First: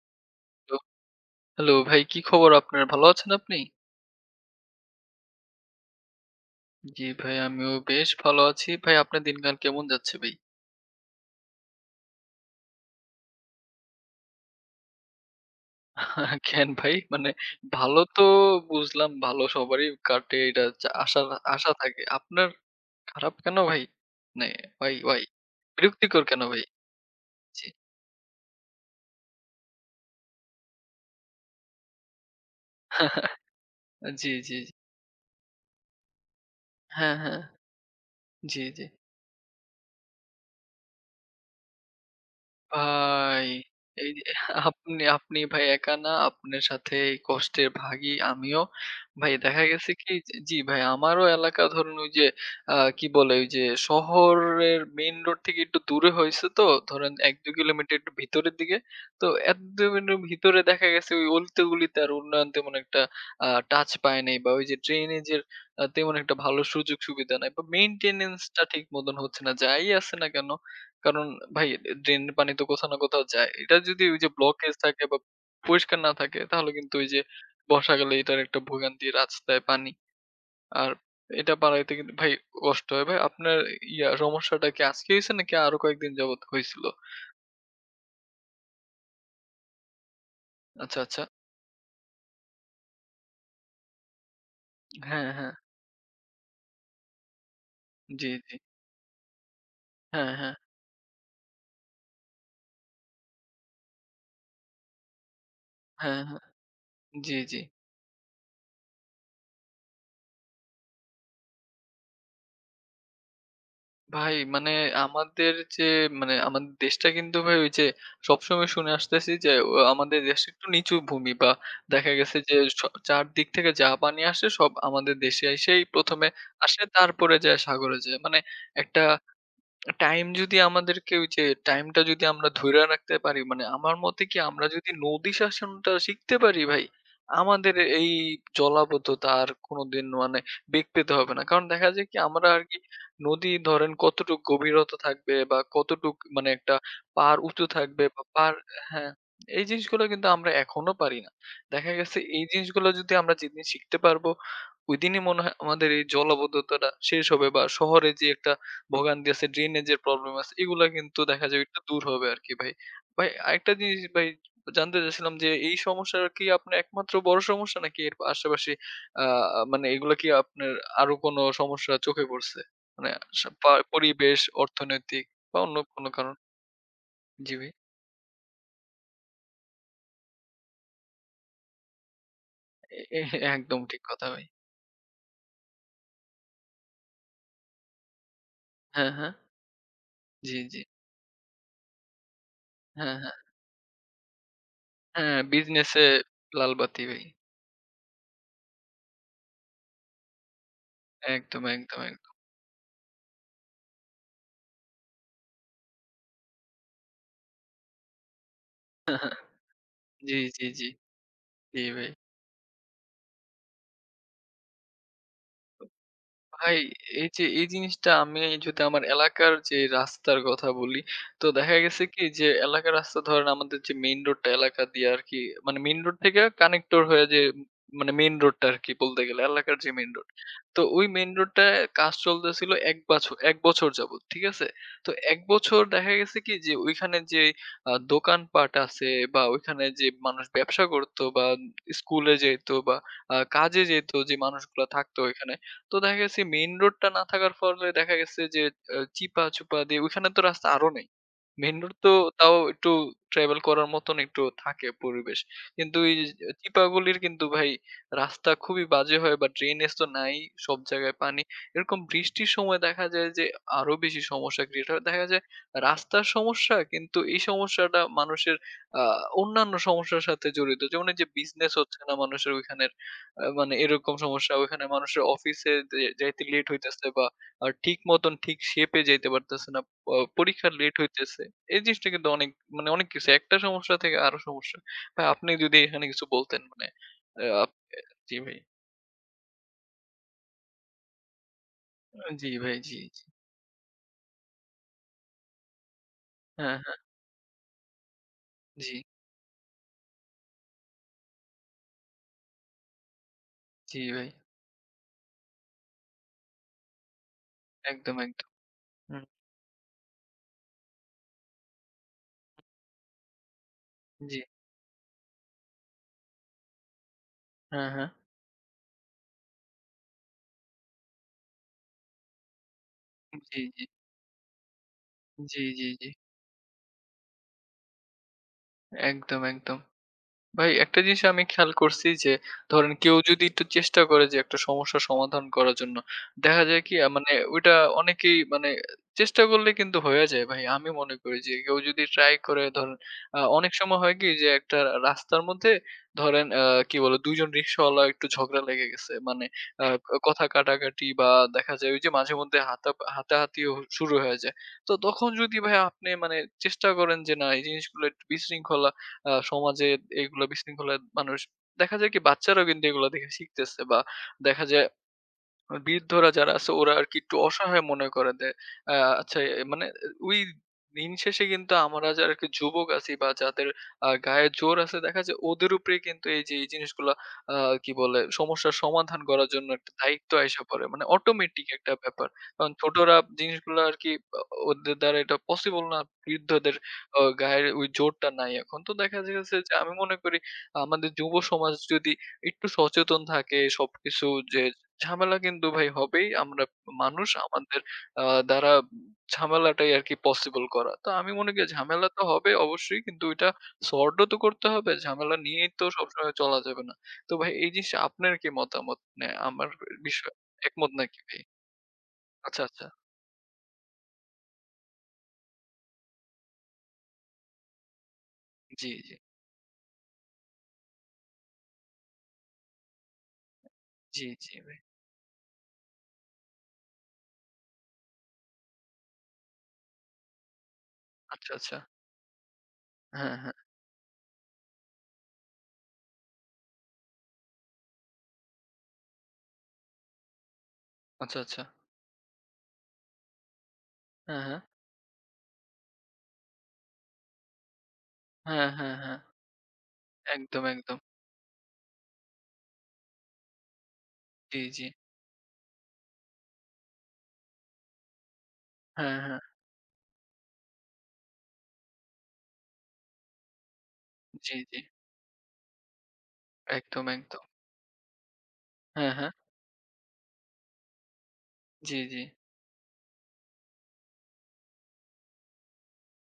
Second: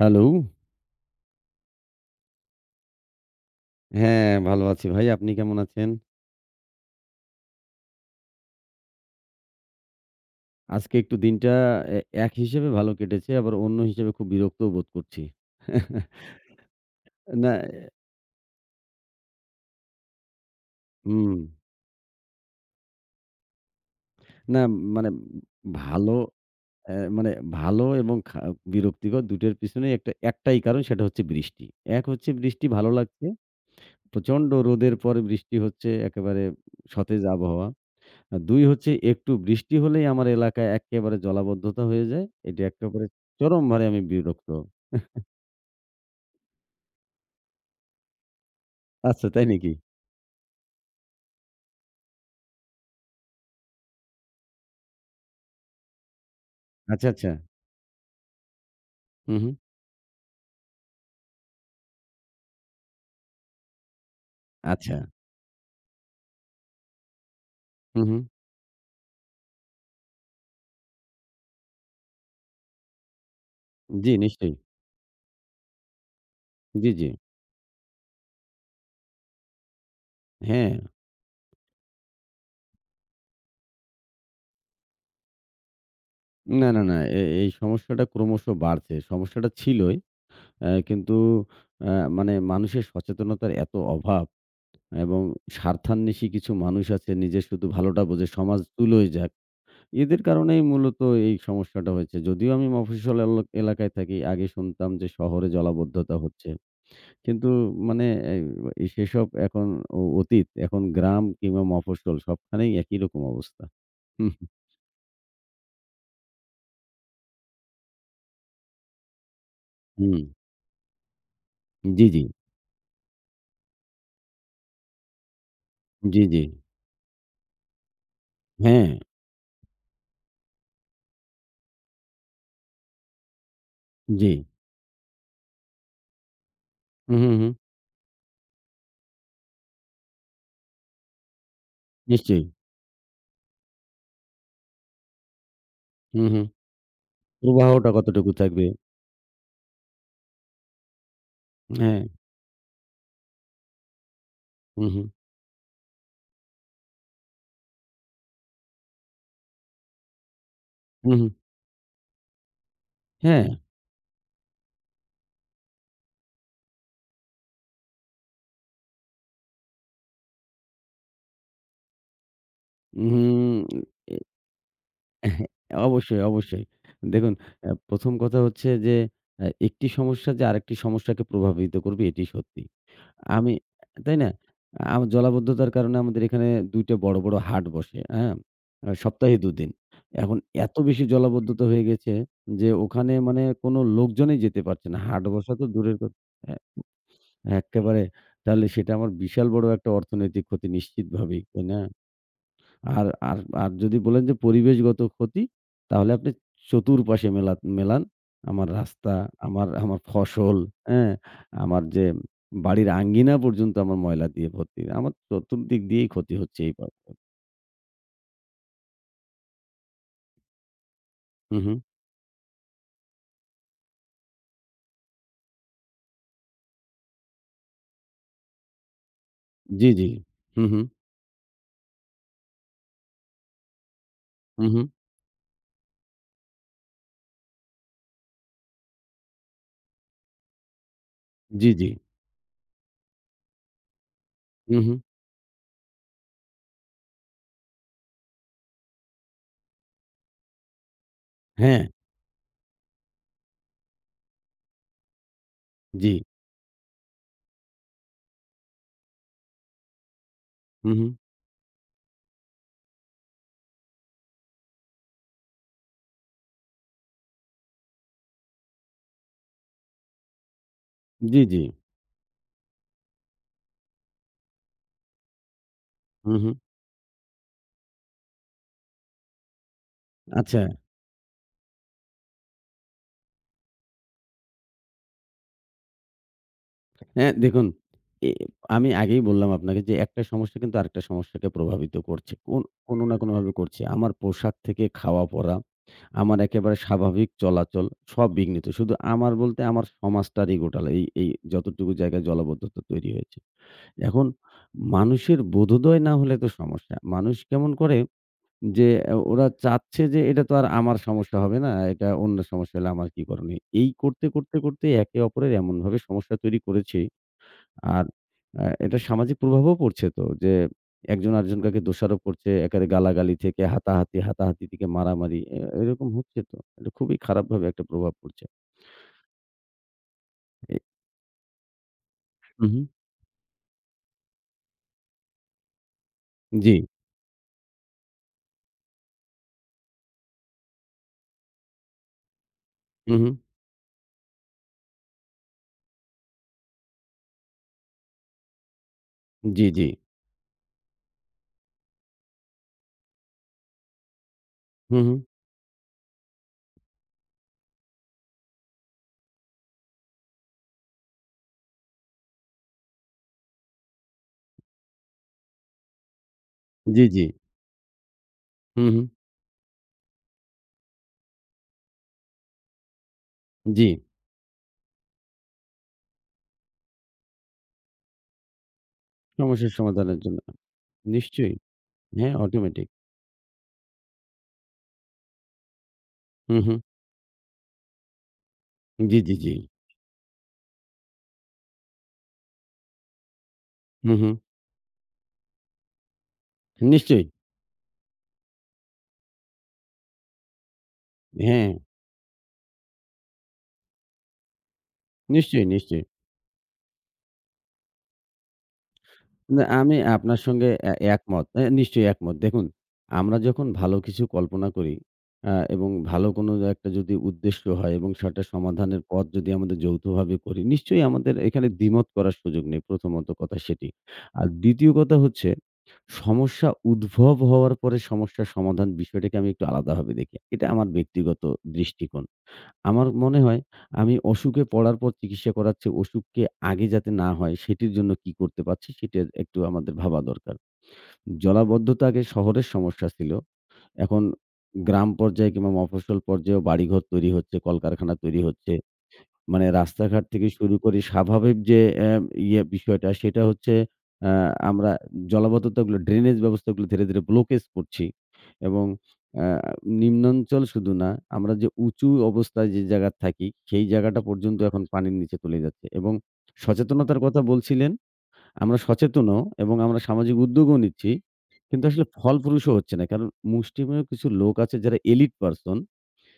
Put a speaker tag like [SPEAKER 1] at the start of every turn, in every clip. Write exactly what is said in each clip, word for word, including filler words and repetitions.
[SPEAKER 1] Hello.
[SPEAKER 2] Hello, hello ভাই কি খবর আপনার? ভালো আছেন আপনি?
[SPEAKER 1] হ্যাঁ, ভালো আছি ভাই। আপনি কেমন আছেন?
[SPEAKER 2] জি ভাই আমিও বেশ ভালো আছি। ভাই আপনার দিনকাল কেমন যাচ্ছে ভাই?
[SPEAKER 1] আজকে একটু দিনটা এ এক হিসেবে ভালো কেটেছে, আবার অন্য হিসেবে খুব বিরক্তও বোধ করছি।
[SPEAKER 2] কেন ভাই? মানে
[SPEAKER 1] না।
[SPEAKER 2] ভালো তো বুঝলাম ভালো সবারই কাটে এটা চা আশা
[SPEAKER 1] হুম,
[SPEAKER 2] আশা থাকে। আপনার খারাপ কেন ভাই? মানে
[SPEAKER 1] না
[SPEAKER 2] ওয়াই,
[SPEAKER 1] মানে
[SPEAKER 2] ওয়াই
[SPEAKER 1] ভালো
[SPEAKER 2] বিরক্তিকর কেন ভাই?
[SPEAKER 1] অ্যা মানে
[SPEAKER 2] জি।
[SPEAKER 1] ভালো এবং খা বিরক্তিকর দুটোর পিছনেই একটা একটাই কারণ সেটা হচ্ছে বৃষ্টি। এক হচ্ছে বৃষ্টি ভালো লাগছে।
[SPEAKER 2] জি,
[SPEAKER 1] প্রচণ্ড
[SPEAKER 2] জি, জি।
[SPEAKER 1] রোদের পরে বৃষ্টি হচ্ছে একেবারে
[SPEAKER 2] হ্যাঁ,
[SPEAKER 1] সতেজ
[SPEAKER 2] হ্যাঁ।
[SPEAKER 1] আবহাওয়া। আর দুই
[SPEAKER 2] জি, জি।
[SPEAKER 1] হচ্ছে একটু বৃষ্টি হলেই আমার এলাকায় এক্কেবারে জলাবদ্ধতা হয়ে যায়। এটা একেবারে
[SPEAKER 2] ভাই,
[SPEAKER 1] চরমভাবে আমি
[SPEAKER 2] এই যে
[SPEAKER 1] বিরক্ত।
[SPEAKER 2] আপনি আপনি ভাই একা না। আপনার সাথে এই কষ্টের ভাগী আমিও।
[SPEAKER 1] আচ্ছা,
[SPEAKER 2] ভাই
[SPEAKER 1] তাই
[SPEAKER 2] দেখা
[SPEAKER 1] নাকি?
[SPEAKER 2] গেছে কি যে জি ভাই, আমারও এলাকা ধরুন ওই যে আ কি বলে? ওই যে শহরের মেইন রোড থেকে একটু দূরে হইছে তো
[SPEAKER 1] আচ্ছা,
[SPEAKER 2] ধরেন
[SPEAKER 1] আচ্ছা।
[SPEAKER 2] এক দুই কিলোমিটার একটু ভিতরের দিকে। তো
[SPEAKER 1] হু, হু।
[SPEAKER 2] এক দুই মিটার ভিতরে দেখা গেছে ওই অলিতে-গলিতে আর উন্নয়ন তেমন একটা আ টাচ পায় নাই বা ওই যে
[SPEAKER 1] আচ্ছা।
[SPEAKER 2] ড্রেনেজের আ তেমন একটা ভালো সুযোগ সুবিধা নাই বা
[SPEAKER 1] হু, হু।
[SPEAKER 2] মেইনটেন্যান্স টা ঠিক মতন হচ্ছে না। যাই আছে না কেন কারণ ভাই ড্রেনের পানি তো কোথাও না কোথাও যায়। এটা যদি
[SPEAKER 1] জি,
[SPEAKER 2] ওই যে
[SPEAKER 1] নিশ্চয়ই।
[SPEAKER 2] ব্লকেজ থাকে বা পরিষ্কার না থাকে তাহলে
[SPEAKER 1] জি,
[SPEAKER 2] কিন্তু
[SPEAKER 1] জি।
[SPEAKER 2] ওই যে বর্ষাকালে এটার একটা ভোগান্তি রাস্তায় পানি।
[SPEAKER 1] হ্যাঁ।
[SPEAKER 2] আর এটা বাড়াইতে কিন্তু ভাই কষ্ট হয়। ভাই আপনার ইয়া সমস্যাটা কি আজকে হইছে নাকি আরো কয়েকদিন যাবত
[SPEAKER 1] না, না,
[SPEAKER 2] হইছিল?
[SPEAKER 1] না। এ এই সমস্যাটা ক্রমশ বাড়ছে। সমস্যাটা ছিলই। অ্যা
[SPEAKER 2] আচ্ছা,
[SPEAKER 1] কিন্তু
[SPEAKER 2] আচ্ছা।
[SPEAKER 1] অ্যা মানে মানুষের সচেতনতার এত অভাব এবং
[SPEAKER 2] হ্যাঁ, হ্যাঁ।
[SPEAKER 1] স্বার্থান্বেষী কিছু মানুষ আছে নিজের শুধু ভালোটা বোঝে,
[SPEAKER 2] জি, জি।
[SPEAKER 1] সমাজ তুলোই যাক। এদের
[SPEAKER 2] হ্যাঁ, হ্যাঁ।
[SPEAKER 1] কারণেই মূলত এই সমস্যাটা হয়েছে। যদিও আমি মফস্বল এল এলাকায় থাকি। আগে শুনতাম যে শহরে জলাবদ্ধতা
[SPEAKER 2] হ্যাঁ, হ্যাঁ।
[SPEAKER 1] হচ্ছে।
[SPEAKER 2] জি,
[SPEAKER 1] কিন্তু
[SPEAKER 2] জি।
[SPEAKER 1] মানে এই সেসব এখন অ অতীত। এখন গ্রাম কিংবা মফস্বল সবখানেই একই রকম অবস্থা। হুম,
[SPEAKER 2] ভাই মানে আমাদের যে মানে আমাদের দেশটা কিন্তু ভাই ওই যে সবসময় শুনে আসতেছি যে ও
[SPEAKER 1] হুম।
[SPEAKER 2] আমাদের দেশে একটু নিচু ভূমি বা
[SPEAKER 1] জি,
[SPEAKER 2] দেখা
[SPEAKER 1] জি।
[SPEAKER 2] গেছে যে স চারদিক থেকে যা পানি আসে সব আমাদের দেশে এসেই ১ম
[SPEAKER 1] জি,
[SPEAKER 2] এ
[SPEAKER 1] জি।
[SPEAKER 2] আসে তারপরে যায় সাগরে যায়। মানে
[SPEAKER 1] হ্যাঁ,
[SPEAKER 2] একটা টাইম যদি আমাদেরকে ওই যে টাইমটা যদি আমরা ধইরা রাখতে পারি মানে আমার মতে
[SPEAKER 1] জি।
[SPEAKER 2] কি আমরা যদি নদী শাসনটা শিখতে পারি ভাই,
[SPEAKER 1] হুম, হুম, হুম।
[SPEAKER 2] আমাদের এই জলাবদ্ধতা আর কোনদিন মানে বেগ পেতে হবে না। কারণ দেখা যায় কি
[SPEAKER 1] নিশ্চয়ই।
[SPEAKER 2] আমরা আর কি নদী ধরেন কতটুক গভীরতা থাকবে বা কতটুক
[SPEAKER 1] হুম, হুম।
[SPEAKER 2] মানে একটা পাড় উঁচু
[SPEAKER 1] প্রবাহটা
[SPEAKER 2] থাকবে বা
[SPEAKER 1] কতটুকু
[SPEAKER 2] পাড়
[SPEAKER 1] থাকবে?
[SPEAKER 2] হ্যাঁ, এই জিনিসগুলো কিন্তু আমরা এখনো পারি না। দেখা
[SPEAKER 1] হ্যাঁ।
[SPEAKER 2] গেছে এই জিনিসগুলো যদি আমরা যেদিন শিখতে পারবো,
[SPEAKER 1] হুম, হুম।
[SPEAKER 2] ওইদিনই মনে হয় আমাদের এই জলাবদ্ধতাটা শেষ হবে বা শহরে যে একটা ভোগান্তি আছে, ড্রেনেজের প্রবলেম আছে। এগুলা
[SPEAKER 1] হুম,
[SPEAKER 2] কিন্তু
[SPEAKER 1] হুম।
[SPEAKER 2] দেখা যায় একটু দূর হবে আরকি ভাই। ভাই
[SPEAKER 1] হ্যাঁ।
[SPEAKER 2] আরেকটা জিনিস ভাই জানতে চাচ্ছিলাম যে এই সমস্যা কি আপনার একমাত্র বড় সমস্যা নাকি এর আশেপাশে আ মানে এগুলা কি আপনার আরো কোনো সমস্যা চোখে পড়ছে? মানে সা
[SPEAKER 1] উম
[SPEAKER 2] পা পরিবেশ, অর্থনৈতিক বা অন্য কোনো
[SPEAKER 1] অবশ্যই,
[SPEAKER 2] কারণ?
[SPEAKER 1] অবশ্যই। দেখুন,
[SPEAKER 2] জি ভাই।
[SPEAKER 1] অ্যা প্রথম কথা হচ্ছে যে অ্যা একটি সমস্যা যে আরেকটি সমস্যাকে প্রভাবিত করবে এটি সত্যি।
[SPEAKER 2] এ এ-
[SPEAKER 1] আমি
[SPEAKER 2] একদম ঠিক
[SPEAKER 1] তাই
[SPEAKER 2] কথা
[SPEAKER 1] না?
[SPEAKER 2] ভাই।
[SPEAKER 1] আম জলাবদ্ধতার কারণে আমাদের এখানে দুই টা বড়, বড় হাট বসে, হ্যাঁ? আ
[SPEAKER 2] হ্যাঁ, হ্যাঁ।
[SPEAKER 1] সপ্তাহে দুই দিন। এখন
[SPEAKER 2] জি,
[SPEAKER 1] এত
[SPEAKER 2] জি।
[SPEAKER 1] বেশি জলাবদ্ধতা হয়ে গেছে যে ওখানে
[SPEAKER 2] হ্যাঁ, হ্যাঁ।
[SPEAKER 1] মানে কোনো লোকজনই যেতে পারছে না। হাট
[SPEAKER 2] হ্যাঁ,
[SPEAKER 1] বসা তো দূরের
[SPEAKER 2] বিজনেসে
[SPEAKER 1] কথা। এ
[SPEAKER 2] লাল বাতি ভাই।
[SPEAKER 1] এক্কেবারে তাহলে সেটা আমার বিশাল বড় একটা অর্থনৈতিক ক্ষতি
[SPEAKER 2] একদম,
[SPEAKER 1] নিশ্চিতভাবেই,
[SPEAKER 2] একদম,
[SPEAKER 1] তাই না?
[SPEAKER 2] একদম।
[SPEAKER 1] আর আর আর যদি বলেন যে পরিবেশগত ক্ষতি, তাহলে আপনি চতুর্পাশে মেলা মেলান। আমার রাস্তা, আমার আমার
[SPEAKER 2] জি,
[SPEAKER 1] ফসল,
[SPEAKER 2] জি, জি।
[SPEAKER 1] হ্যাঁ?
[SPEAKER 2] জি
[SPEAKER 1] আমার যে
[SPEAKER 2] ভাই।
[SPEAKER 1] বাড়ির আঙ্গিনা পর্যন্ত আমার ময়লা দিয়ে ভর্তি। আমার চতুর্দিক দিয়েই ক্ষতি হচ্ছে এই।
[SPEAKER 2] ভাই এই যে এই জিনিসটা আমি যদি আমার এলাকার যে রাস্তার কথা বলি, তো
[SPEAKER 1] হু, হু।
[SPEAKER 2] দেখা গেছে কি যে এলাকার রাস্তা ধরেন আমাদের যে মেইন রোডটা এলাকা দিয়ে আরকি মানে মেইন রোড থেকে কানেক্টর হয়ে যে মানে মেইন রোডটা আরকি বলতে গেলে এলাকার যে
[SPEAKER 1] জি, জি।
[SPEAKER 2] Main road.
[SPEAKER 1] হু, হু,
[SPEAKER 2] তো ওই মেইন রোডটায় কাজ চলতেছিল এক বাছর এক বছর যাবৎ। ঠিক
[SPEAKER 1] হু,
[SPEAKER 2] আছে?
[SPEAKER 1] হু।
[SPEAKER 2] তো এক বছর দেখা গেছে কি যে ওইখানে যে আ দোকানপাট আছে বা ওইখানে যে মানুষ ব্যবসা করতো বা
[SPEAKER 1] জি, জি।
[SPEAKER 2] স্কুলে যেত বা আ কাজে যেত যে
[SPEAKER 1] হু,
[SPEAKER 2] মানুষগুলা
[SPEAKER 1] হু।
[SPEAKER 2] থাকতো ওইখানে তো দেখা গেছে মেইন রোডটা না থাকার ফলে দেখা গেছে যে আ চিপা-চুপা দিয়ে ওইখানে তো রাস্তা আরো নেই। মেইন
[SPEAKER 1] হ্যাঁ,
[SPEAKER 2] রোড তো তাও একটু ট্রাভেল করার মতন একটু থাকে পরিবেশ। কিন্তু
[SPEAKER 1] জি।
[SPEAKER 2] এই চিপাগুলির কিন্তু ভাই রাস্তা খুবই বাজে হয় বা ড্রেনেজ তো নাই সব
[SPEAKER 1] হু, হু।
[SPEAKER 2] জায়গায় পানি। এরকম বৃষ্টির সময় দেখা যায় যে আরো বেশি সমস্যা ক্রিয়েট হয়। দেখা যায় রাস্তার সমস্যা কিন্তু এই সমস্যাটা মানুষের আ অন্যান্য সমস্যার সাথে জড়িত। যেমন এই যে
[SPEAKER 1] জি, জি।
[SPEAKER 2] বিজনেস হচ্ছে না মানুষের ওইখানের। আ মানে এরকম সমস্যা ওখানে মানুষের অফিসে যে
[SPEAKER 1] হু,
[SPEAKER 2] যাইতে
[SPEAKER 1] হু।
[SPEAKER 2] লেট হইতেছে বা আ ঠিক মতন ঠিক শেপে যাইতে পারতেছে না। প
[SPEAKER 1] আচ্ছা।
[SPEAKER 2] পরীক্ষা লেট হইতেছে। এই জিনিসটা কিন্তু অনেক মানে অনেক কিছু একটা সমস্যা থেকে আরো সমস্যা। ভাই আপনি যদি এখানে কিছু বলতেন মানে
[SPEAKER 1] হ্যাঁ,
[SPEAKER 2] আ
[SPEAKER 1] দেখুন,
[SPEAKER 2] আপ এ
[SPEAKER 1] এ
[SPEAKER 2] জি ভাই।
[SPEAKER 1] আমি আগেই বললাম আপনাকে যে একটা সমস্যা কিন্তু আরেকটা সমস্যাকে প্রভাবিত করছে।
[SPEAKER 2] জি
[SPEAKER 1] কোন
[SPEAKER 2] ভাই, জি,
[SPEAKER 1] কোন না
[SPEAKER 2] জি।
[SPEAKER 1] কোনভাবে করছে। আমার পোশাক থেকে খাওয়া-পরা, আমার
[SPEAKER 2] হ্যাঁ,
[SPEAKER 1] একেবারে
[SPEAKER 2] হ্যাঁ।
[SPEAKER 1] স্বাভাবিক চলাচল সব বিঘ্নিত।
[SPEAKER 2] জি,
[SPEAKER 1] শুধু আমার বলতে আমার সমাজটারই গোটাল এই এই যতটুকু জায়গায় জলাবদ্ধতা তৈরি হয়েছে।
[SPEAKER 2] জি
[SPEAKER 1] এখন
[SPEAKER 2] ভাই।
[SPEAKER 1] মানুষের বোধোদয় না হলে তো সমস্যা। মানুষ কেমন করে
[SPEAKER 2] একদম, একদম।
[SPEAKER 1] যে এ
[SPEAKER 2] হুম,
[SPEAKER 1] ওরা চাচ্ছে যে এটা তো আর আমার সমস্যা হবে না। এটা অন্যের সমস্যা হলে আমার কি করণীয়? এই করতে,
[SPEAKER 2] জি।
[SPEAKER 1] করতে, করতে একে অপরের এমনভাবে সমস্যা তৈরি করেছে।
[SPEAKER 2] হ্যাঁ,
[SPEAKER 1] আর
[SPEAKER 2] হ্যাঁ।
[SPEAKER 1] আ এটা সামাজিক প্রভাবও পড়ছে তো যে একজন আরেকজনকে দোষারোপ করছে, একেবারে গালাগালি
[SPEAKER 2] জি,
[SPEAKER 1] থেকে
[SPEAKER 2] জি।
[SPEAKER 1] হাতাহাতি, হাতাহাতি থেকে মারামারি এ
[SPEAKER 2] জি, জি, জি।
[SPEAKER 1] এরকম হচ্ছে তো। এটা খুবই খারাপভাবে একটা প্রভাব পড়ছে।
[SPEAKER 2] একদম, একদম। ভাই
[SPEAKER 1] এ
[SPEAKER 2] একটা জিনিস আমি খেয়াল করছি যে
[SPEAKER 1] হুম, হুম।
[SPEAKER 2] ধরেন কেউ যদি একটু চেষ্টা করে যে একটা সমস্যার সমাধান করার জন্য দেখা
[SPEAKER 1] জি।
[SPEAKER 2] যায় কি আ মানে ওইটা অনেকেই মানে চেষ্টা করলে কিন্তু হয়ে যায় ভাই। আমি মনে করি যে কেউ যদি ট্রাই করে ধরেন
[SPEAKER 1] হুম, হুম।
[SPEAKER 2] আ অনেক সময় হয় কি যে একটা রাস্তার মধ্যে ধরেন আ কি বলে দুই জন রিক্শাওয়ালা একটু ঝগড়া লেগে গেছে। মানে
[SPEAKER 1] জি,
[SPEAKER 2] আ
[SPEAKER 1] জি।
[SPEAKER 2] হুম। কথা কাটাকাটি বা দেখা যায় ওই যে মাঝে মধ্যে হাতা হাতাহাতিও শুরু হয়ে যায়। তো
[SPEAKER 1] হুম, হুম।
[SPEAKER 2] তখন যদি ভাই আপনি মানে চেষ্টা করেন যে না এই জিনিসগুলো একটু বিশৃঙ্খলা আ সমাজে এগুলা বিশৃঙ্খলা মানুষ দেখা যায় কি বাচ্চারাও কিন্তু এগুলা দেখে শিখতেছে বা দেখা যায় মানে বৃদ্ধরা যারা আছে ওরা
[SPEAKER 1] জি,
[SPEAKER 2] আরকি
[SPEAKER 1] জি।
[SPEAKER 2] একটু অসহায় মনে করে দেয়।
[SPEAKER 1] হুম,
[SPEAKER 2] আ
[SPEAKER 1] হুম।
[SPEAKER 2] আচ্ছা এ মানে ওই দিন শেষে কিন্তু আমরা যারা আরকি যুবক আছি বা যাদের
[SPEAKER 1] জি।
[SPEAKER 2] আ গায়ে জোর আছে দেখা যায় ওদের উপরেই কিন্তু এই যে এই জিনিসগুলা আ কি বলে সমস্যার সমাধান করার জন্য
[SPEAKER 1] সমস্যার
[SPEAKER 2] একটা
[SPEAKER 1] সমাধানের
[SPEAKER 2] দায়িত্ব
[SPEAKER 1] জন্য।
[SPEAKER 2] আইসা পড়ে। মানে
[SPEAKER 1] নিশ্চয়ই।
[SPEAKER 2] অটোমেটিক একটা ব্যাপার।
[SPEAKER 1] হ্যাঁ,
[SPEAKER 2] কারণ
[SPEAKER 1] অটোমেটিক।
[SPEAKER 2] ছোটরা জিনিসগুলো আরকি আ ওদের দ্বারা এটা পসিবল না।
[SPEAKER 1] হুম,
[SPEAKER 2] বৃদ্ধদের
[SPEAKER 1] হুম।
[SPEAKER 2] আ গায়ের ওই জোরটা নাই এখন। তো দেখা
[SPEAKER 1] জি, জি, জি।
[SPEAKER 2] গেছে যে আমি মনে করি আমাদের যুব সমাজ যদি একটু সচেতন থাকে
[SPEAKER 1] হুম,
[SPEAKER 2] সবকিছু
[SPEAKER 1] হুম।
[SPEAKER 2] যে ঝামেলা কিন্তু ভাই হবেই। আমরা
[SPEAKER 1] নিশ্চয়ই।
[SPEAKER 2] মানুষ আমাদের আ দ্বারা ঝামেলাটাই আরকি পসিবল করা। তো আমি মনে করি
[SPEAKER 1] হ্যাঁ,
[SPEAKER 2] ঝামেলা তো হবে অবশ্যই কিন্তু ওইটা সর্ট ও তো করতে হবে। ঝামেলা
[SPEAKER 1] নিশ্চয়ই,
[SPEAKER 2] নিয়েই তো
[SPEAKER 1] নিশ্চয়ই।
[SPEAKER 2] সবসময় চলা যাবে না। তো ভাই এই জিনিসে আপনার কি মতামত? মানে
[SPEAKER 1] না,
[SPEAKER 2] আমার
[SPEAKER 1] আমি
[SPEAKER 2] বিষয়ে
[SPEAKER 1] আপনার সঙ্গে
[SPEAKER 2] একমত
[SPEAKER 1] এ
[SPEAKER 2] নাকি ভাই?
[SPEAKER 1] একমত। এ নিশ্চয়ই একমত।
[SPEAKER 2] আচ্ছা,
[SPEAKER 1] দেখুন,
[SPEAKER 2] আচ্ছা।
[SPEAKER 1] আমরা যখন ভালো কিছু কল্পনা করি আ এবং ভালো কোনো একটা যদি উদ্দেশ্য হয় এবং সেটা
[SPEAKER 2] জি,
[SPEAKER 1] সমাধানের
[SPEAKER 2] জি।
[SPEAKER 1] পথ যদি আমাদের যৌথভাবে করি, নিশ্চয়ই আমাদের এখানে দ্বিমত করার সুযোগ নেই। প্রথমত কথা সেটি।
[SPEAKER 2] জি,
[SPEAKER 1] আর
[SPEAKER 2] জি ভাই।
[SPEAKER 1] দ্বিতীয় কথা হচ্ছে সমস্যা উদ্ভব হওয়ার পরে সমস্যার সমাধান বিষয়টাকে আমি একটু আলাদাভাবে দেখি। এটা আমার ব্যক্তিগত
[SPEAKER 2] আচ্ছা, আচ্ছা।
[SPEAKER 1] দৃষ্টিকোণ। আমার
[SPEAKER 2] হ্যাঁ,
[SPEAKER 1] মনে
[SPEAKER 2] হ্যাঁ।
[SPEAKER 1] হয় আমি অসুখে পড়ার পর চিকিৎসা করাচ্ছি, অসুখকে আগে যাতে না হয় সেটির জন্য কি করতে পারছি সেটা একটু আমাদের ভাবা দরকার।
[SPEAKER 2] আচ্ছা, আচ্ছা।
[SPEAKER 1] জলাবদ্ধতা আগে শহরের সমস্যা ছিল। এখন
[SPEAKER 2] হ্যাঁ, হ্যাঁ।
[SPEAKER 1] গ্রাম পর্যায়ে কিংবা মফস্বল পর্যায়েও বাড়িঘর তৈরি হচ্ছে, কলকারখানা তৈরি
[SPEAKER 2] হ্যাঁ,
[SPEAKER 1] হচ্ছে।
[SPEAKER 2] হ্যাঁ, হ্যাঁ।
[SPEAKER 1] মানে রাস্তাঘাট থেকে
[SPEAKER 2] একদম,
[SPEAKER 1] শুরু
[SPEAKER 2] একদম।
[SPEAKER 1] করে স্বাভাবিক যে অ্যা ইয়ে বিষয়টা সেটা হচ্ছে আ
[SPEAKER 2] জি, জি।
[SPEAKER 1] আমরা জলাবদ্ধতাগুলো ড্রেনেজ ব্যবস্থাগুলো ধীরে, ধীরে ব্লকেজ করছি এবং
[SPEAKER 2] হ্যাঁ, হ্যাঁ।
[SPEAKER 1] আ নিম্নাঞ্চল শুধু না, আমরা যে উঁচু অবস্থায় যে জায়গায় থাকি সেই জায়গাটা
[SPEAKER 2] জি,
[SPEAKER 1] পর্যন্ত
[SPEAKER 2] জি।
[SPEAKER 1] এখন পানির নিচে চলে যাচ্ছে এবং
[SPEAKER 2] একদম,
[SPEAKER 1] সচেতনতার কথা
[SPEAKER 2] একদম।
[SPEAKER 1] বলছিলেন, আমরা
[SPEAKER 2] হ্যাঁ, হ্যাঁ।
[SPEAKER 1] সচেতনও এবং আমরা সামাজিক উদ্যোগও নিচ্ছি। কিন্তু
[SPEAKER 2] জি,
[SPEAKER 1] আসলে
[SPEAKER 2] জি।
[SPEAKER 1] ফলপ্রসূ হচ্ছে না। কারণ মুষ্টিমেয় কিছু লোক আছে যারা এলিট পারসন,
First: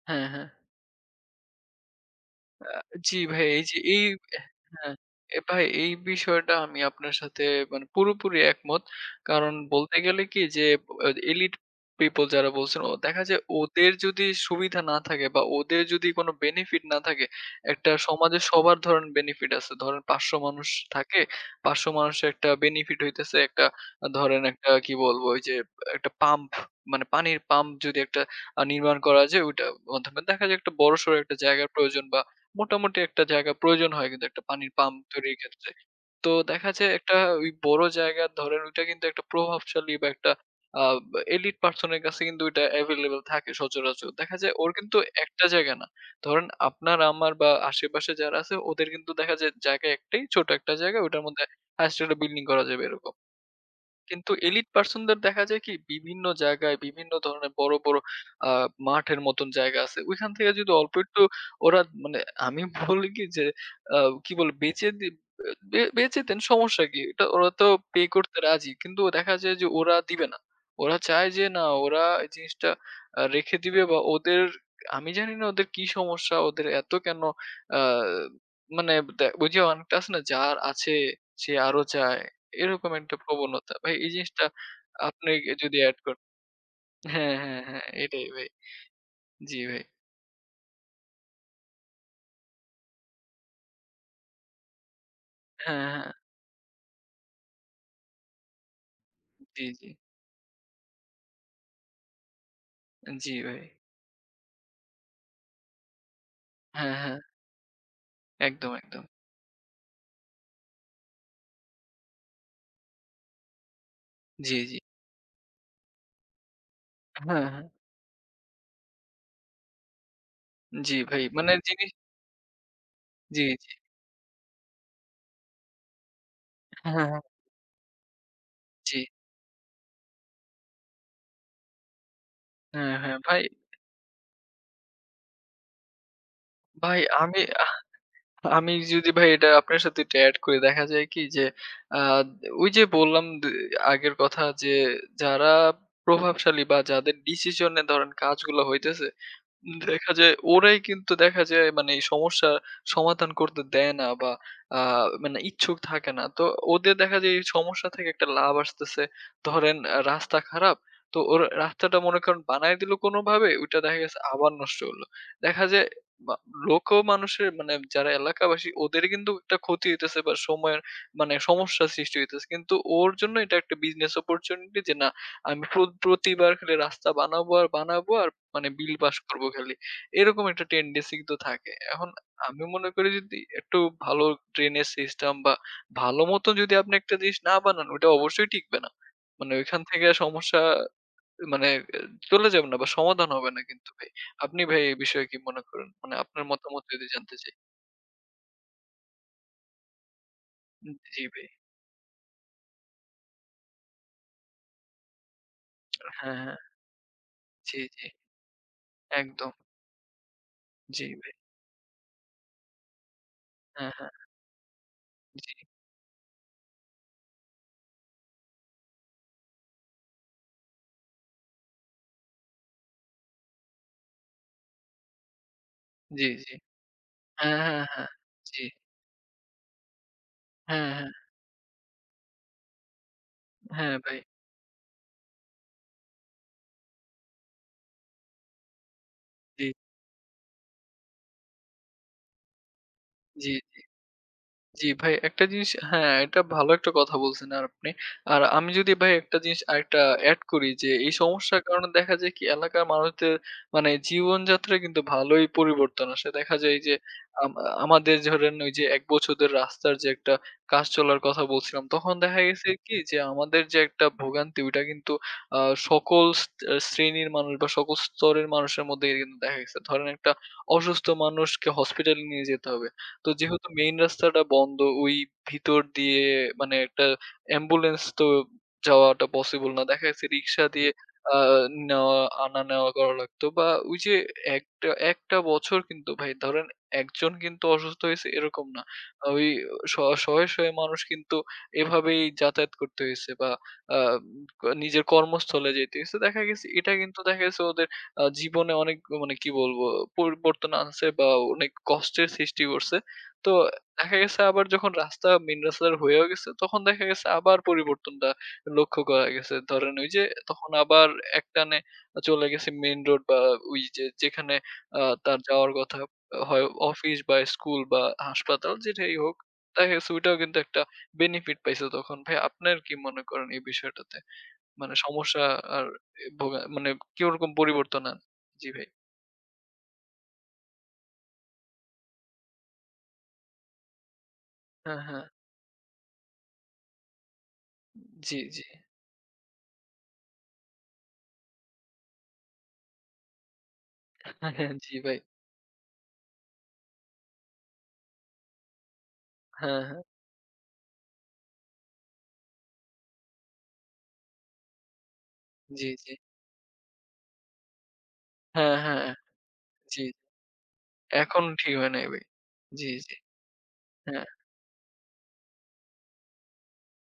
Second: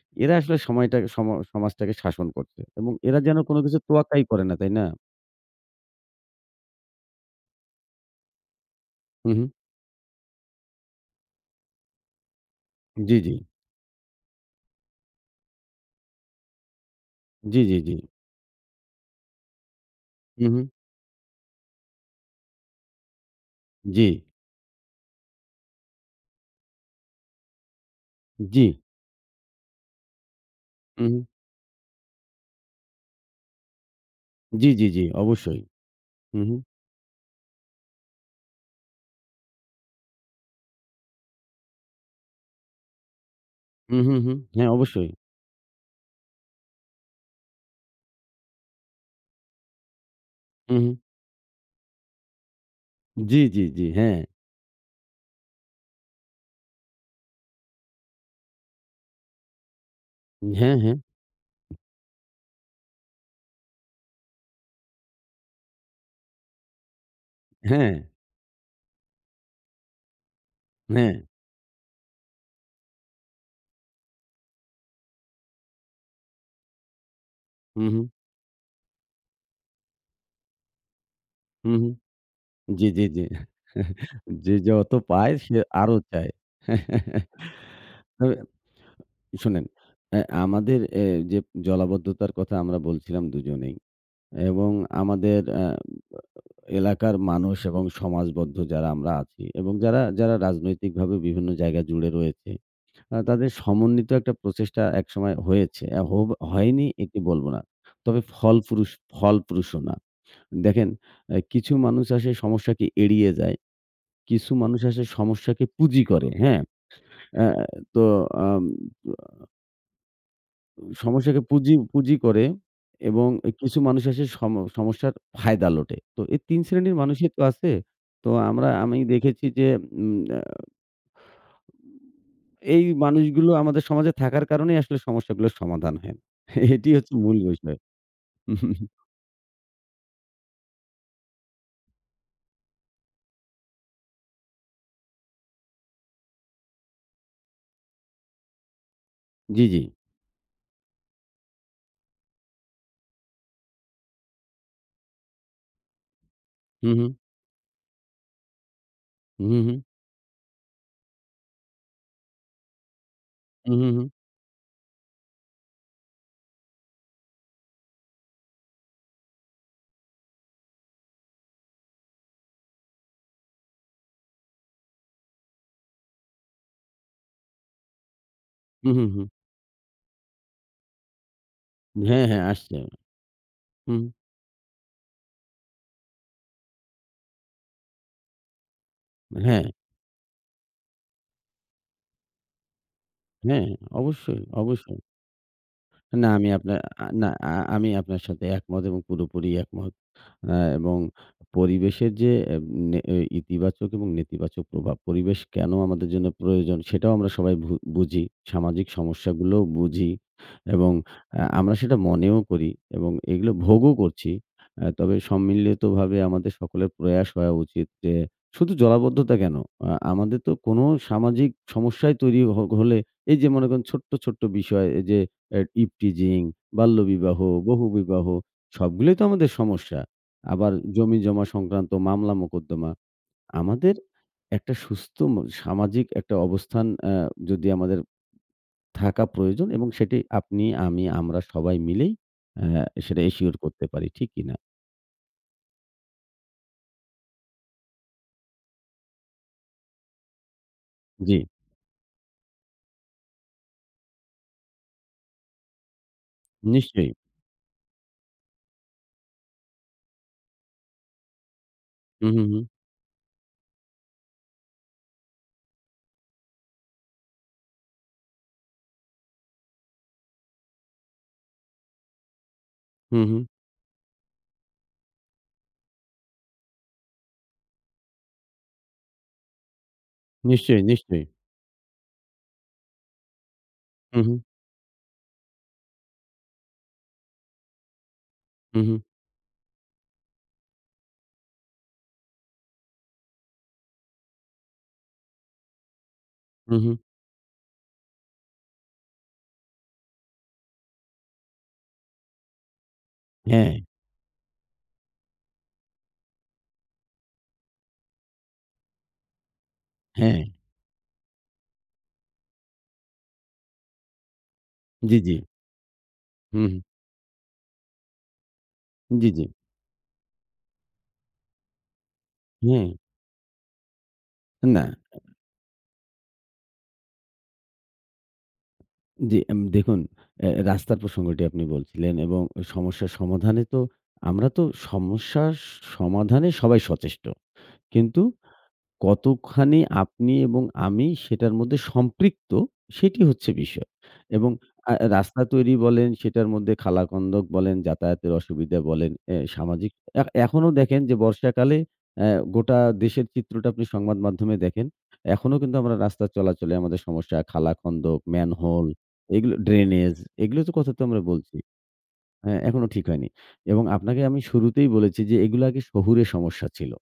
[SPEAKER 2] হ্যাঁ,
[SPEAKER 1] এরা
[SPEAKER 2] হ্যাঁ।
[SPEAKER 1] আসলে সময়টা সমা সমাজটাকে শাসন করছে
[SPEAKER 2] আ
[SPEAKER 1] এবং
[SPEAKER 2] জি
[SPEAKER 1] এরা যেন
[SPEAKER 2] ভাই,
[SPEAKER 1] কোন
[SPEAKER 2] এই যে
[SPEAKER 1] কিছু
[SPEAKER 2] এই
[SPEAKER 1] তোয়াক্কাই করে না, তাই না?
[SPEAKER 2] হ্যাঁ, এ ভাই এই বিষয়টা আমি আপনার সাথে মানে পুরোপুরি একমত।
[SPEAKER 1] হু, হু।
[SPEAKER 2] কারণ বলতে গেলে কি যে আ elite people যারা বলছেন ও
[SPEAKER 1] জি,
[SPEAKER 2] দেখা
[SPEAKER 1] জি।
[SPEAKER 2] যায় ওদের যদি সুবিধা না থাকে বা ওদের যদি কোনো benefit না থাকে,
[SPEAKER 1] জি, জি,
[SPEAKER 2] একটা
[SPEAKER 1] জি।
[SPEAKER 2] সমাজে সবার ধরেন benefit আছে। ধরেন পাঁচশো
[SPEAKER 1] হু, হু।
[SPEAKER 2] মানুষ থাকে, পাঁচশো মানুষের একটা benefit হইতেছে একটা আ
[SPEAKER 1] জি,
[SPEAKER 2] ধরেন একটা কি বলবো ওই যে একটা পাম্প মানে পানির পাম্প যদি একটা আ
[SPEAKER 1] জি।
[SPEAKER 2] নির্মাণ করা যায় ওইটার মাধ্যমে দেখা যায় একটা
[SPEAKER 1] হু,
[SPEAKER 2] বড়সড়
[SPEAKER 1] হু।
[SPEAKER 2] একটা জায়গার প্রয়োজন বা মোটামুটি একটা জায়গা প্রয়োজন হয় কিন্তু একটা
[SPEAKER 1] জি,
[SPEAKER 2] পানির
[SPEAKER 1] জি,
[SPEAKER 2] পাম্প
[SPEAKER 1] জি।
[SPEAKER 2] তৈরির
[SPEAKER 1] অবশ্যই।
[SPEAKER 2] ক্ষেত্রে। তো
[SPEAKER 1] হু, হু।
[SPEAKER 2] দেখা যায় একটা ওই বড় জায়গা ধরেন ওইটা কিন্তু একটা প্রভাবশালী বা একটা আ এলিট পারসন এর কাছে কিন্তু ওইটা এভেইলেবল থাকে
[SPEAKER 1] হু,
[SPEAKER 2] সচরাচর।
[SPEAKER 1] হু, হু।
[SPEAKER 2] দেখা যায়
[SPEAKER 1] হ্যাঁ,
[SPEAKER 2] ওর কিন্তু
[SPEAKER 1] অবশ্যই।
[SPEAKER 2] একটা জায়গা না। ধরেন আপনার আমার বা আশেপাশে যারা আছে ওদের কিন্তু দেখা যায় জায়গা একটাই, ছোট একটা
[SPEAKER 1] হু, হু।
[SPEAKER 2] জায়গা ওটার মধ্যে হাইয়েস্ট একটা বিল্ডিং করা যাবে এরকম।
[SPEAKER 1] জি, জি, জি। হ্যাঁ।
[SPEAKER 2] কিন্তু এলিট পারসনদের দেখা যায় কি বিভিন্ন জায়গায় বিভিন্ন ধরনের বড়, বড় আ মাঠের মতন জায়গা আছে। ওইখান থেকে যদি
[SPEAKER 1] হ্যাঁ,
[SPEAKER 2] অল্প
[SPEAKER 1] হ্যাঁ।
[SPEAKER 2] একটু ওরা মানে আমি বলি কি যে আ কি বলে বেচে দি বে বেচে দেন সমস্যা কি? এটা ওরা তো
[SPEAKER 1] হ্যাঁ,
[SPEAKER 2] পে করতে রাজি। কিন্তু দেখা যায় যে ওরা দিবে না। ওরা
[SPEAKER 1] হ্যাঁ।
[SPEAKER 2] চায় যে না ওরা এই জিনিসটা আ রেখে দিবে বা ওদের আমি জানি না ওদের কি সমস্যা? ওদের এত কেন আ
[SPEAKER 1] হু, হু।
[SPEAKER 2] মানে দে ওই যে অনেকটা আছে না? যার আছে সে
[SPEAKER 1] হু,
[SPEAKER 2] আরো
[SPEAKER 1] হু।
[SPEAKER 2] চায়।
[SPEAKER 1] জি,
[SPEAKER 2] এরকম
[SPEAKER 1] জি,
[SPEAKER 2] একটা
[SPEAKER 1] জি।
[SPEAKER 2] প্রবণতা। ভাই এই জিনিসটা
[SPEAKER 1] যে যত
[SPEAKER 2] আপনি
[SPEAKER 1] পায় সে
[SPEAKER 2] যদি এড
[SPEAKER 1] আরো
[SPEAKER 2] কর
[SPEAKER 1] চায়।
[SPEAKER 2] হ্যাঁ, হ্যাঁ, হ্যাঁ, এটাই
[SPEAKER 1] তবে
[SPEAKER 2] ভাই। জি
[SPEAKER 1] শোনেন,
[SPEAKER 2] ভাই।
[SPEAKER 1] অ্যা আমাদের অ্যা যে জলাবদ্ধতার কথা আমরা বলছিলাম দুজনেই। এবং আমাদের আ
[SPEAKER 2] হ্যাঁ, হ্যাঁ।
[SPEAKER 1] এলাকার মানুষ এবং সমাজবদ্ধ যারা আমরা আছি
[SPEAKER 2] জি,
[SPEAKER 1] এবং
[SPEAKER 2] জি।
[SPEAKER 1] যারা, যারা রাজনৈতিকভাবে বিভিন্ন জায়গায় জুড়ে রয়েছে, আ
[SPEAKER 2] জি
[SPEAKER 1] তাদের
[SPEAKER 2] ভাই।
[SPEAKER 1] সমন্বিত একটা প্রচেষ্টা একসময় হয়েছে। আ হোব হয়নি
[SPEAKER 2] হ্যাঁ, হ্যাঁ।
[SPEAKER 1] এটি বলব না। তবে
[SPEAKER 2] একদম,
[SPEAKER 1] ফলপ্রুস
[SPEAKER 2] একদম।
[SPEAKER 1] ফলপ্রসূ না। দেখেন, অ্যা কিছু মানুষ আসে সমস্যাকে এড়িয়ে যায়। কিছু
[SPEAKER 2] জি, জি।
[SPEAKER 1] মানুষ আসে সমস্যাকে পুঁজি করে, হ্যাঁ?
[SPEAKER 2] হ্যাঁ,
[SPEAKER 1] অ্যা
[SPEAKER 2] হ্যাঁ।
[SPEAKER 1] তো আম
[SPEAKER 2] জি ভাই।
[SPEAKER 1] সমস্যাকে
[SPEAKER 2] মানে
[SPEAKER 1] পুঁজি,
[SPEAKER 2] জিনিস
[SPEAKER 1] পুঁজি করে এবং
[SPEAKER 2] জি,
[SPEAKER 1] এ
[SPEAKER 2] জি।
[SPEAKER 1] কিছু মানুষ আসে সম সমস্যার ফায়দা লোটে। তো এই তিন
[SPEAKER 2] হ্যাঁ,
[SPEAKER 1] শ্রেণীর
[SPEAKER 2] হ্যাঁ।
[SPEAKER 1] মানুষই তো আছে। তো আমরা
[SPEAKER 2] জি।
[SPEAKER 1] আমি দেখেছি যে উম আ এই
[SPEAKER 2] হ্যাঁ, হ্যাঁ। ভাই,
[SPEAKER 1] মানুষগুলো আমাদের সমাজে থাকার কারণেই আসলে সমস্যাগুলোর সমাধান হয় না। এটি
[SPEAKER 2] ভাই
[SPEAKER 1] হচ্ছে মূল
[SPEAKER 2] আমি আহ
[SPEAKER 1] বিষয়।
[SPEAKER 2] আমি যদি ভাই এটা আপনার সাথে এটা এড করি দেখা যায় কি যে আ ওই যে বললাম দে আগের কথা যে যারা প্রভাবশালী বা যাদের ডিসিশন এ ধরেন কাজগুলো হইতেছে
[SPEAKER 1] জি, জি।
[SPEAKER 2] দেখা যায় ওরাই কিন্তু দেখা যায় মানে এই সমস্যা সমাধান করতে দেয় না বা আ মানে ইচ্ছুক থাকে না। তো
[SPEAKER 1] হু,
[SPEAKER 2] ওদের
[SPEAKER 1] হু।
[SPEAKER 2] দেখা যায় এই সমস্যা থেকে একটা লাভ আসতেছে।
[SPEAKER 1] হু, হু।
[SPEAKER 2] ধরেন আ রাস্তা খারাপ। তো ওর রাস্তাটা মনে করেন বানায় দিল কোনোভাবে
[SPEAKER 1] হু,
[SPEAKER 2] ওইটা
[SPEAKER 1] হু,
[SPEAKER 2] দেখা
[SPEAKER 1] হু।
[SPEAKER 2] গেছে আবার নষ্ট হলো। দেখা যায় বা লোকও মানুষের মানে যারা এলাকাবাসী ওদের কিন্তু একটা ক্ষতি হইতেছে বা সময়ের মানে সমস্যা সৃষ্টি হইতেছে। কিন্তু ওর জন্য এটা একটা বিজনেস অপরচুনিটি যে না আমি প্র প্রতিবার খালি রাস্তা বানাবো আর বানাবো আর মানে
[SPEAKER 1] হু,
[SPEAKER 2] বিল
[SPEAKER 1] হু,
[SPEAKER 2] পাস
[SPEAKER 1] হু।
[SPEAKER 2] করব খালি। এরকম একটা টেন্ডেন্সি কিন্তু থাকে। এখন
[SPEAKER 1] হ্যাঁ, হ্যাঁ
[SPEAKER 2] আমি
[SPEAKER 1] আসছে।
[SPEAKER 2] মনে করি যদি একটু
[SPEAKER 1] হুম।
[SPEAKER 2] ভালো ড্রেনের সিস্টেম বা ভালো মতো যদি আপনি একটা জিনিস না বানান ওইটা অবশ্যই টিকবে না। মানে
[SPEAKER 1] হ্যাঁ,
[SPEAKER 2] ওইখান থেকে সমস্যা মানে আহ, চলে যাবে না বা সমাধান হবে না
[SPEAKER 1] হ্যাঁ।
[SPEAKER 2] কিন্তু ভাই।
[SPEAKER 1] অবশ্যই,
[SPEAKER 2] আপনি ভাই এই
[SPEAKER 1] অবশ্যই।
[SPEAKER 2] বিষয়ে কি মনে করেন? মানে
[SPEAKER 1] না
[SPEAKER 2] আপনার
[SPEAKER 1] আমি আপনার
[SPEAKER 2] মতামত যদি
[SPEAKER 1] আ না
[SPEAKER 2] জানতে
[SPEAKER 1] আ
[SPEAKER 2] চাই?
[SPEAKER 1] আমি আপনার সাথে একমত এবং পুরোপুরি একমত। আ এবং
[SPEAKER 2] জি ভাই।
[SPEAKER 1] পরিবেশের যে এব নে এ ইতিবাচক এবং নেতিবাচক প্রভাব, পরিবেশ কেন আমাদের জন্য
[SPEAKER 2] হ্যাঁ, হ্যাঁ।
[SPEAKER 1] প্রয়োজন সেটাও আমরা সবাই ভু
[SPEAKER 2] জি, জি।
[SPEAKER 1] বুঝি। সামাজিক
[SPEAKER 2] একদম।
[SPEAKER 1] সমস্যাগুলোও বুঝি এবং
[SPEAKER 2] জি ভাই।
[SPEAKER 1] আ আমরা সেটা মনেও করি এবং এগুলো
[SPEAKER 2] হ্যাঁ,
[SPEAKER 1] ভোগও
[SPEAKER 2] হ্যাঁ।
[SPEAKER 1] করছি। আ তবে
[SPEAKER 2] জি,
[SPEAKER 1] সম্মিলিতভাবে আমাদের সকলের প্রয়াস হওয়া উচিত যে শুধু জলাবদ্ধতা কেন? আ আমাদের তো কোনো সামাজিক সমস্যাই তৈরি হ হলে এই যে মনে করেন ছোট্ট, ছোট্ট বিষয় এই যে এ
[SPEAKER 2] জি,
[SPEAKER 1] ইভটিজিং,
[SPEAKER 2] জি।
[SPEAKER 1] বাল্যবিবাহ,
[SPEAKER 2] হ্যাঁ, হ্যাঁ, হ্যাঁ।
[SPEAKER 1] বহুবিবাহ
[SPEAKER 2] জি।
[SPEAKER 1] সবগুলোই তো আমাদের সমস্যা। আবার
[SPEAKER 2] হ্যাঁ, হ্যাঁ।
[SPEAKER 1] জমিজমা সংক্রান্ত মামলা মোকদ্দমা। আমাদের
[SPEAKER 2] হ্যাঁ ভাই।
[SPEAKER 1] একটা সুস্থ ম সামাজিক একটা অবস্থান আ যদি আমাদের থাকা
[SPEAKER 2] জি,
[SPEAKER 1] প্রয়োজন এবং সেটি আপনি, আমি, আমরা সবাই মিলেই আ সেটা
[SPEAKER 2] জি।
[SPEAKER 1] এশিওর করতে পারি। ঠিক কিনা?
[SPEAKER 2] জি ভাই একটা জিনিস হ্যাঁ, এটা ভালো একটা কথা বলছেন আর আপনি। আর আমি যদি ভাই একটা জিনিস আরেকটা এড করি যে এই
[SPEAKER 1] জি,
[SPEAKER 2] সমস্যার কারণে দেখা যায় কি এলাকার মানুষদের মানে জীবনযাত্রায় কিন্তু ভালোই পরিবর্তন আসে। দেখা যায় যে
[SPEAKER 1] নিশ্চয়ই।
[SPEAKER 2] আম আমাদের ধরেন ওই যে এক বছরের রাস্তার যে একটা কাজ চলার কথা বলছিলাম, তখন
[SPEAKER 1] হু,
[SPEAKER 2] দেখা
[SPEAKER 1] হু, হু।
[SPEAKER 2] গেছে কি যে আমাদের যে একটা ভোগান্তি ওইটা কিন্তু আ সকল স শ্রেণীর মানুষ বা সকল স্তরের মানুষের মধ্যে কিন্তু দেখা গেছে। ধরেন একটা অসুস্থ মানুষকে হসপিটালে নিয়ে যেতে হবে।
[SPEAKER 1] হু,
[SPEAKER 2] তো
[SPEAKER 1] হু।
[SPEAKER 2] যেহেতু মেইন রাস্তাটা বন্ধ, ওই ভিতর দিয়ে মানে একটা অ্যাম্বুলেন্স তো যাওয়াটা পসিবল না। দেখা গেছে রিক্সা
[SPEAKER 1] নিশ্চয়ই,
[SPEAKER 2] দিয়ে
[SPEAKER 1] নিশ্চয়ই।
[SPEAKER 2] আ নেওয়া আনা-নেওয়া করা লাগতো বা ওই যে
[SPEAKER 1] হু, হু,
[SPEAKER 2] একটা, একটা বছর কিন্তু ভাই ধরেন একজন কিন্তু অসুস্থ হইছে এরকম
[SPEAKER 1] হু,
[SPEAKER 2] না।
[SPEAKER 1] হু,
[SPEAKER 2] ওই শ শয়ে, শয়ে মানুষ কিন্তু এভাবেই যাতায়াত করতে হইছে বা আ নিজের কর্মস্থলে যেতে হইছে। দেখা গেছে
[SPEAKER 1] হু, হু।
[SPEAKER 2] এটা কিন্তু দেখা গেছে ওদের আ জীবনে অনেক মানে কি বলবো পরিবর্তন আনছে বা অনেক কষ্টের সৃষ্টি করছে। তো
[SPEAKER 1] হ্যাঁ,
[SPEAKER 2] দেখা গেছে আবার যখন রাস্তা মেইন রাস্তার হয়েও গেছে, তখন দেখা গেছে আবার পরিবর্তনটা লক্ষ্য করা গেছে। ধরেন ওই যে
[SPEAKER 1] হ্যাঁ।
[SPEAKER 2] তখন আবার একটানে চলে গেছে মেইন রোড বা ওই যে যেখানে আ
[SPEAKER 1] জি, জি।
[SPEAKER 2] তার যাওয়ার কথা
[SPEAKER 1] হু,
[SPEAKER 2] হয়
[SPEAKER 1] হু।
[SPEAKER 2] অফিস বা স্কুল বা হাসপাতাল যেটাই
[SPEAKER 1] জি,
[SPEAKER 2] হোক,
[SPEAKER 1] জি।
[SPEAKER 2] দেখা গেছে ওইটাও কিন্তু একটা বেনিফিট পাইছে তখন। ভাই আপনার
[SPEAKER 1] হ্যাঁ।
[SPEAKER 2] কি মনে করেন এই বিষয়টাতে?
[SPEAKER 1] না।
[SPEAKER 2] মানে সমস্যা আর এ ভোগা মানে কিরকম পরিবর্তন আন জি ভাই।
[SPEAKER 1] জি, এম দেখুন, অ্যা রাস্তার প্রসঙ্গটি আপনি বলছিলেন এবং সমস্যার সমাধানে তো আমরা তো
[SPEAKER 2] হ্যাঁ, হ্যাঁ।
[SPEAKER 1] সমস্যার সমাধানে সবাই সচেষ্ট। কিন্তু
[SPEAKER 2] জি, জি।
[SPEAKER 1] কতখানি আপনি এবং আমি সেটার মধ্যে সম্পৃক্ত, সেটি হচ্ছে বিষয়। এবং
[SPEAKER 2] হ্যাঁ, হ্যাঁ।
[SPEAKER 1] আ
[SPEAKER 2] জি ভাই।
[SPEAKER 1] রাস্তা তৈরি বলেন, সেটার মধ্যে খালা-খন্দক বলেন, যাতায়াতের অসুবিধা বলেন, অ্যা
[SPEAKER 2] হ্যাঁ,
[SPEAKER 1] সামাজিক
[SPEAKER 2] হ্যাঁ।
[SPEAKER 1] এ এখনো দেখেন যে বর্ষাকালে অ্যা গোটা দেশের চিত্রটা আপনি সংবাদ মাধ্যমে দেখেন। এখনো কিন্তু
[SPEAKER 2] জি,
[SPEAKER 1] আমরা
[SPEAKER 2] জি।
[SPEAKER 1] রাস্তা চলাচলে আমাদের সমস্যা, খালা-খন্দক,
[SPEAKER 2] হ্যাঁ,
[SPEAKER 1] ম্যানহোল,
[SPEAKER 2] হ্যাঁ।
[SPEAKER 1] এগুলো
[SPEAKER 2] জি,
[SPEAKER 1] ড্রেনেজ, এগুলো তো কথা তো আমরা
[SPEAKER 2] এখন
[SPEAKER 1] বলছি।
[SPEAKER 2] ঠিক হয় নাই ভাই।
[SPEAKER 1] হ্যাঁ, এখনো
[SPEAKER 2] জি,
[SPEAKER 1] ঠিক
[SPEAKER 2] জি।
[SPEAKER 1] হয়নি। এবং আপনাকে
[SPEAKER 2] হ্যাঁ,
[SPEAKER 1] আমি শুরুতেই বলেছি যে এগুলো আগে শহুরে সমস্যা ছিল।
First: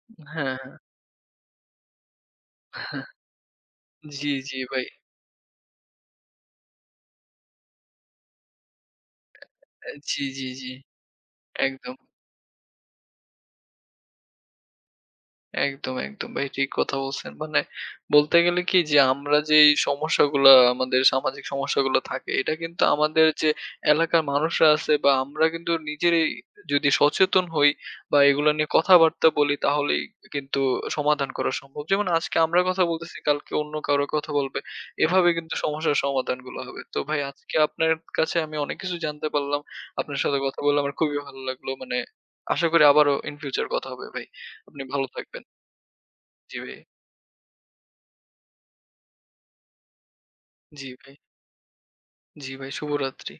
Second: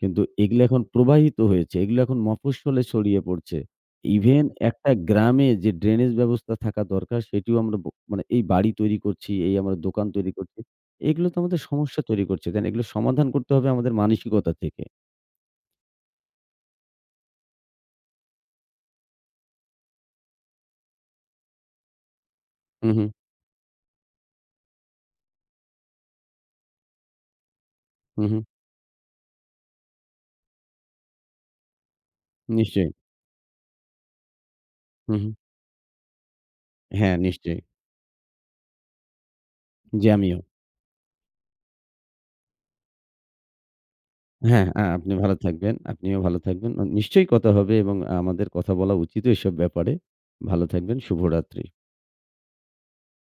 [SPEAKER 1] কিন্তু এগুলো
[SPEAKER 2] হ্যাঁ,
[SPEAKER 1] এখন প্রবাহিত হয়েছে। এগুলো এখন মফস্বলে
[SPEAKER 2] হ্যাঁ।
[SPEAKER 1] ছড়িয়ে পড়ছে।
[SPEAKER 2] জি,
[SPEAKER 1] ইভেন
[SPEAKER 2] জি ভাই।
[SPEAKER 1] একটা গ্রামে যে ড্রেনেজ ব্যবস্থা থাকা দরকার সেটিও আমরা ব মানে এই বাড়ি তৈরি করছি, এই আমরা
[SPEAKER 2] আ
[SPEAKER 1] দোকান
[SPEAKER 2] জি,
[SPEAKER 1] তৈরি
[SPEAKER 2] জি,
[SPEAKER 1] করছি।
[SPEAKER 2] জি।
[SPEAKER 1] এগুলো তো আমাদের
[SPEAKER 2] একদম।
[SPEAKER 1] সমস্যা তৈরি করছে। তাই না? এগুলো সমাধান করতে হবে আমাদের মানসিকতা থেকে।
[SPEAKER 2] একদম, একদম ভাই ঠিক কথা বলছেন। মানে বলতে গেলে কি যে আমরা যে এই সমস্যাগুলা আমাদের সামাজিক সমস্যাগুলো থাকে এটা কিন্তু
[SPEAKER 1] হু, হু,
[SPEAKER 2] আমাদের যে এলাকার মানুষরা আছে বা আমরা কিন্তু নিজেরাই যদি সচেতন হই বা
[SPEAKER 1] হু, হু।
[SPEAKER 2] এগুলা নিয়ে কথাবার্তা বলি তাহলেই কিন্তু সমাধান করা সম্ভব। যেমন আজকে আমরা কথা
[SPEAKER 1] নিশ্চয়ই।
[SPEAKER 2] বলতেছি কালকে অন্য কারো কথা বলবে।
[SPEAKER 1] হু, হু।
[SPEAKER 2] এভাবে কিন্তু সমস্যার সমাধানগুলো হবে। তো
[SPEAKER 1] হ্যাঁ,
[SPEAKER 2] ভাই আজকে
[SPEAKER 1] নিশ্চয়ই।
[SPEAKER 2] আপনার কাছে আমি অনেক কিছু জানতে পারলাম।
[SPEAKER 1] জি,
[SPEAKER 2] আপনার সাথে
[SPEAKER 1] আমিও।
[SPEAKER 2] কথা বলে আমার খুবই ভালো লাগলো। মানে আশা করি আবারও in future কথা হবে ভাই।
[SPEAKER 1] হ্যাঁ,
[SPEAKER 2] আপনি
[SPEAKER 1] আ
[SPEAKER 2] ভালো
[SPEAKER 1] আপনি ভালো
[SPEAKER 2] থাকবেন।
[SPEAKER 1] থাকবেন। আপনিও ভালো
[SPEAKER 2] জি
[SPEAKER 1] থাকবেন।
[SPEAKER 2] ভাই,
[SPEAKER 1] আ নিশ্চয়ই কথা হবে এবং আমাদের কথা বলা উচিতও এসব ব্যাপারে। ভালো
[SPEAKER 2] জি
[SPEAKER 1] থাকবেন।
[SPEAKER 2] ভাই,
[SPEAKER 1] শুভরাত্রি।
[SPEAKER 2] জি ভাই শুভরাত্রি।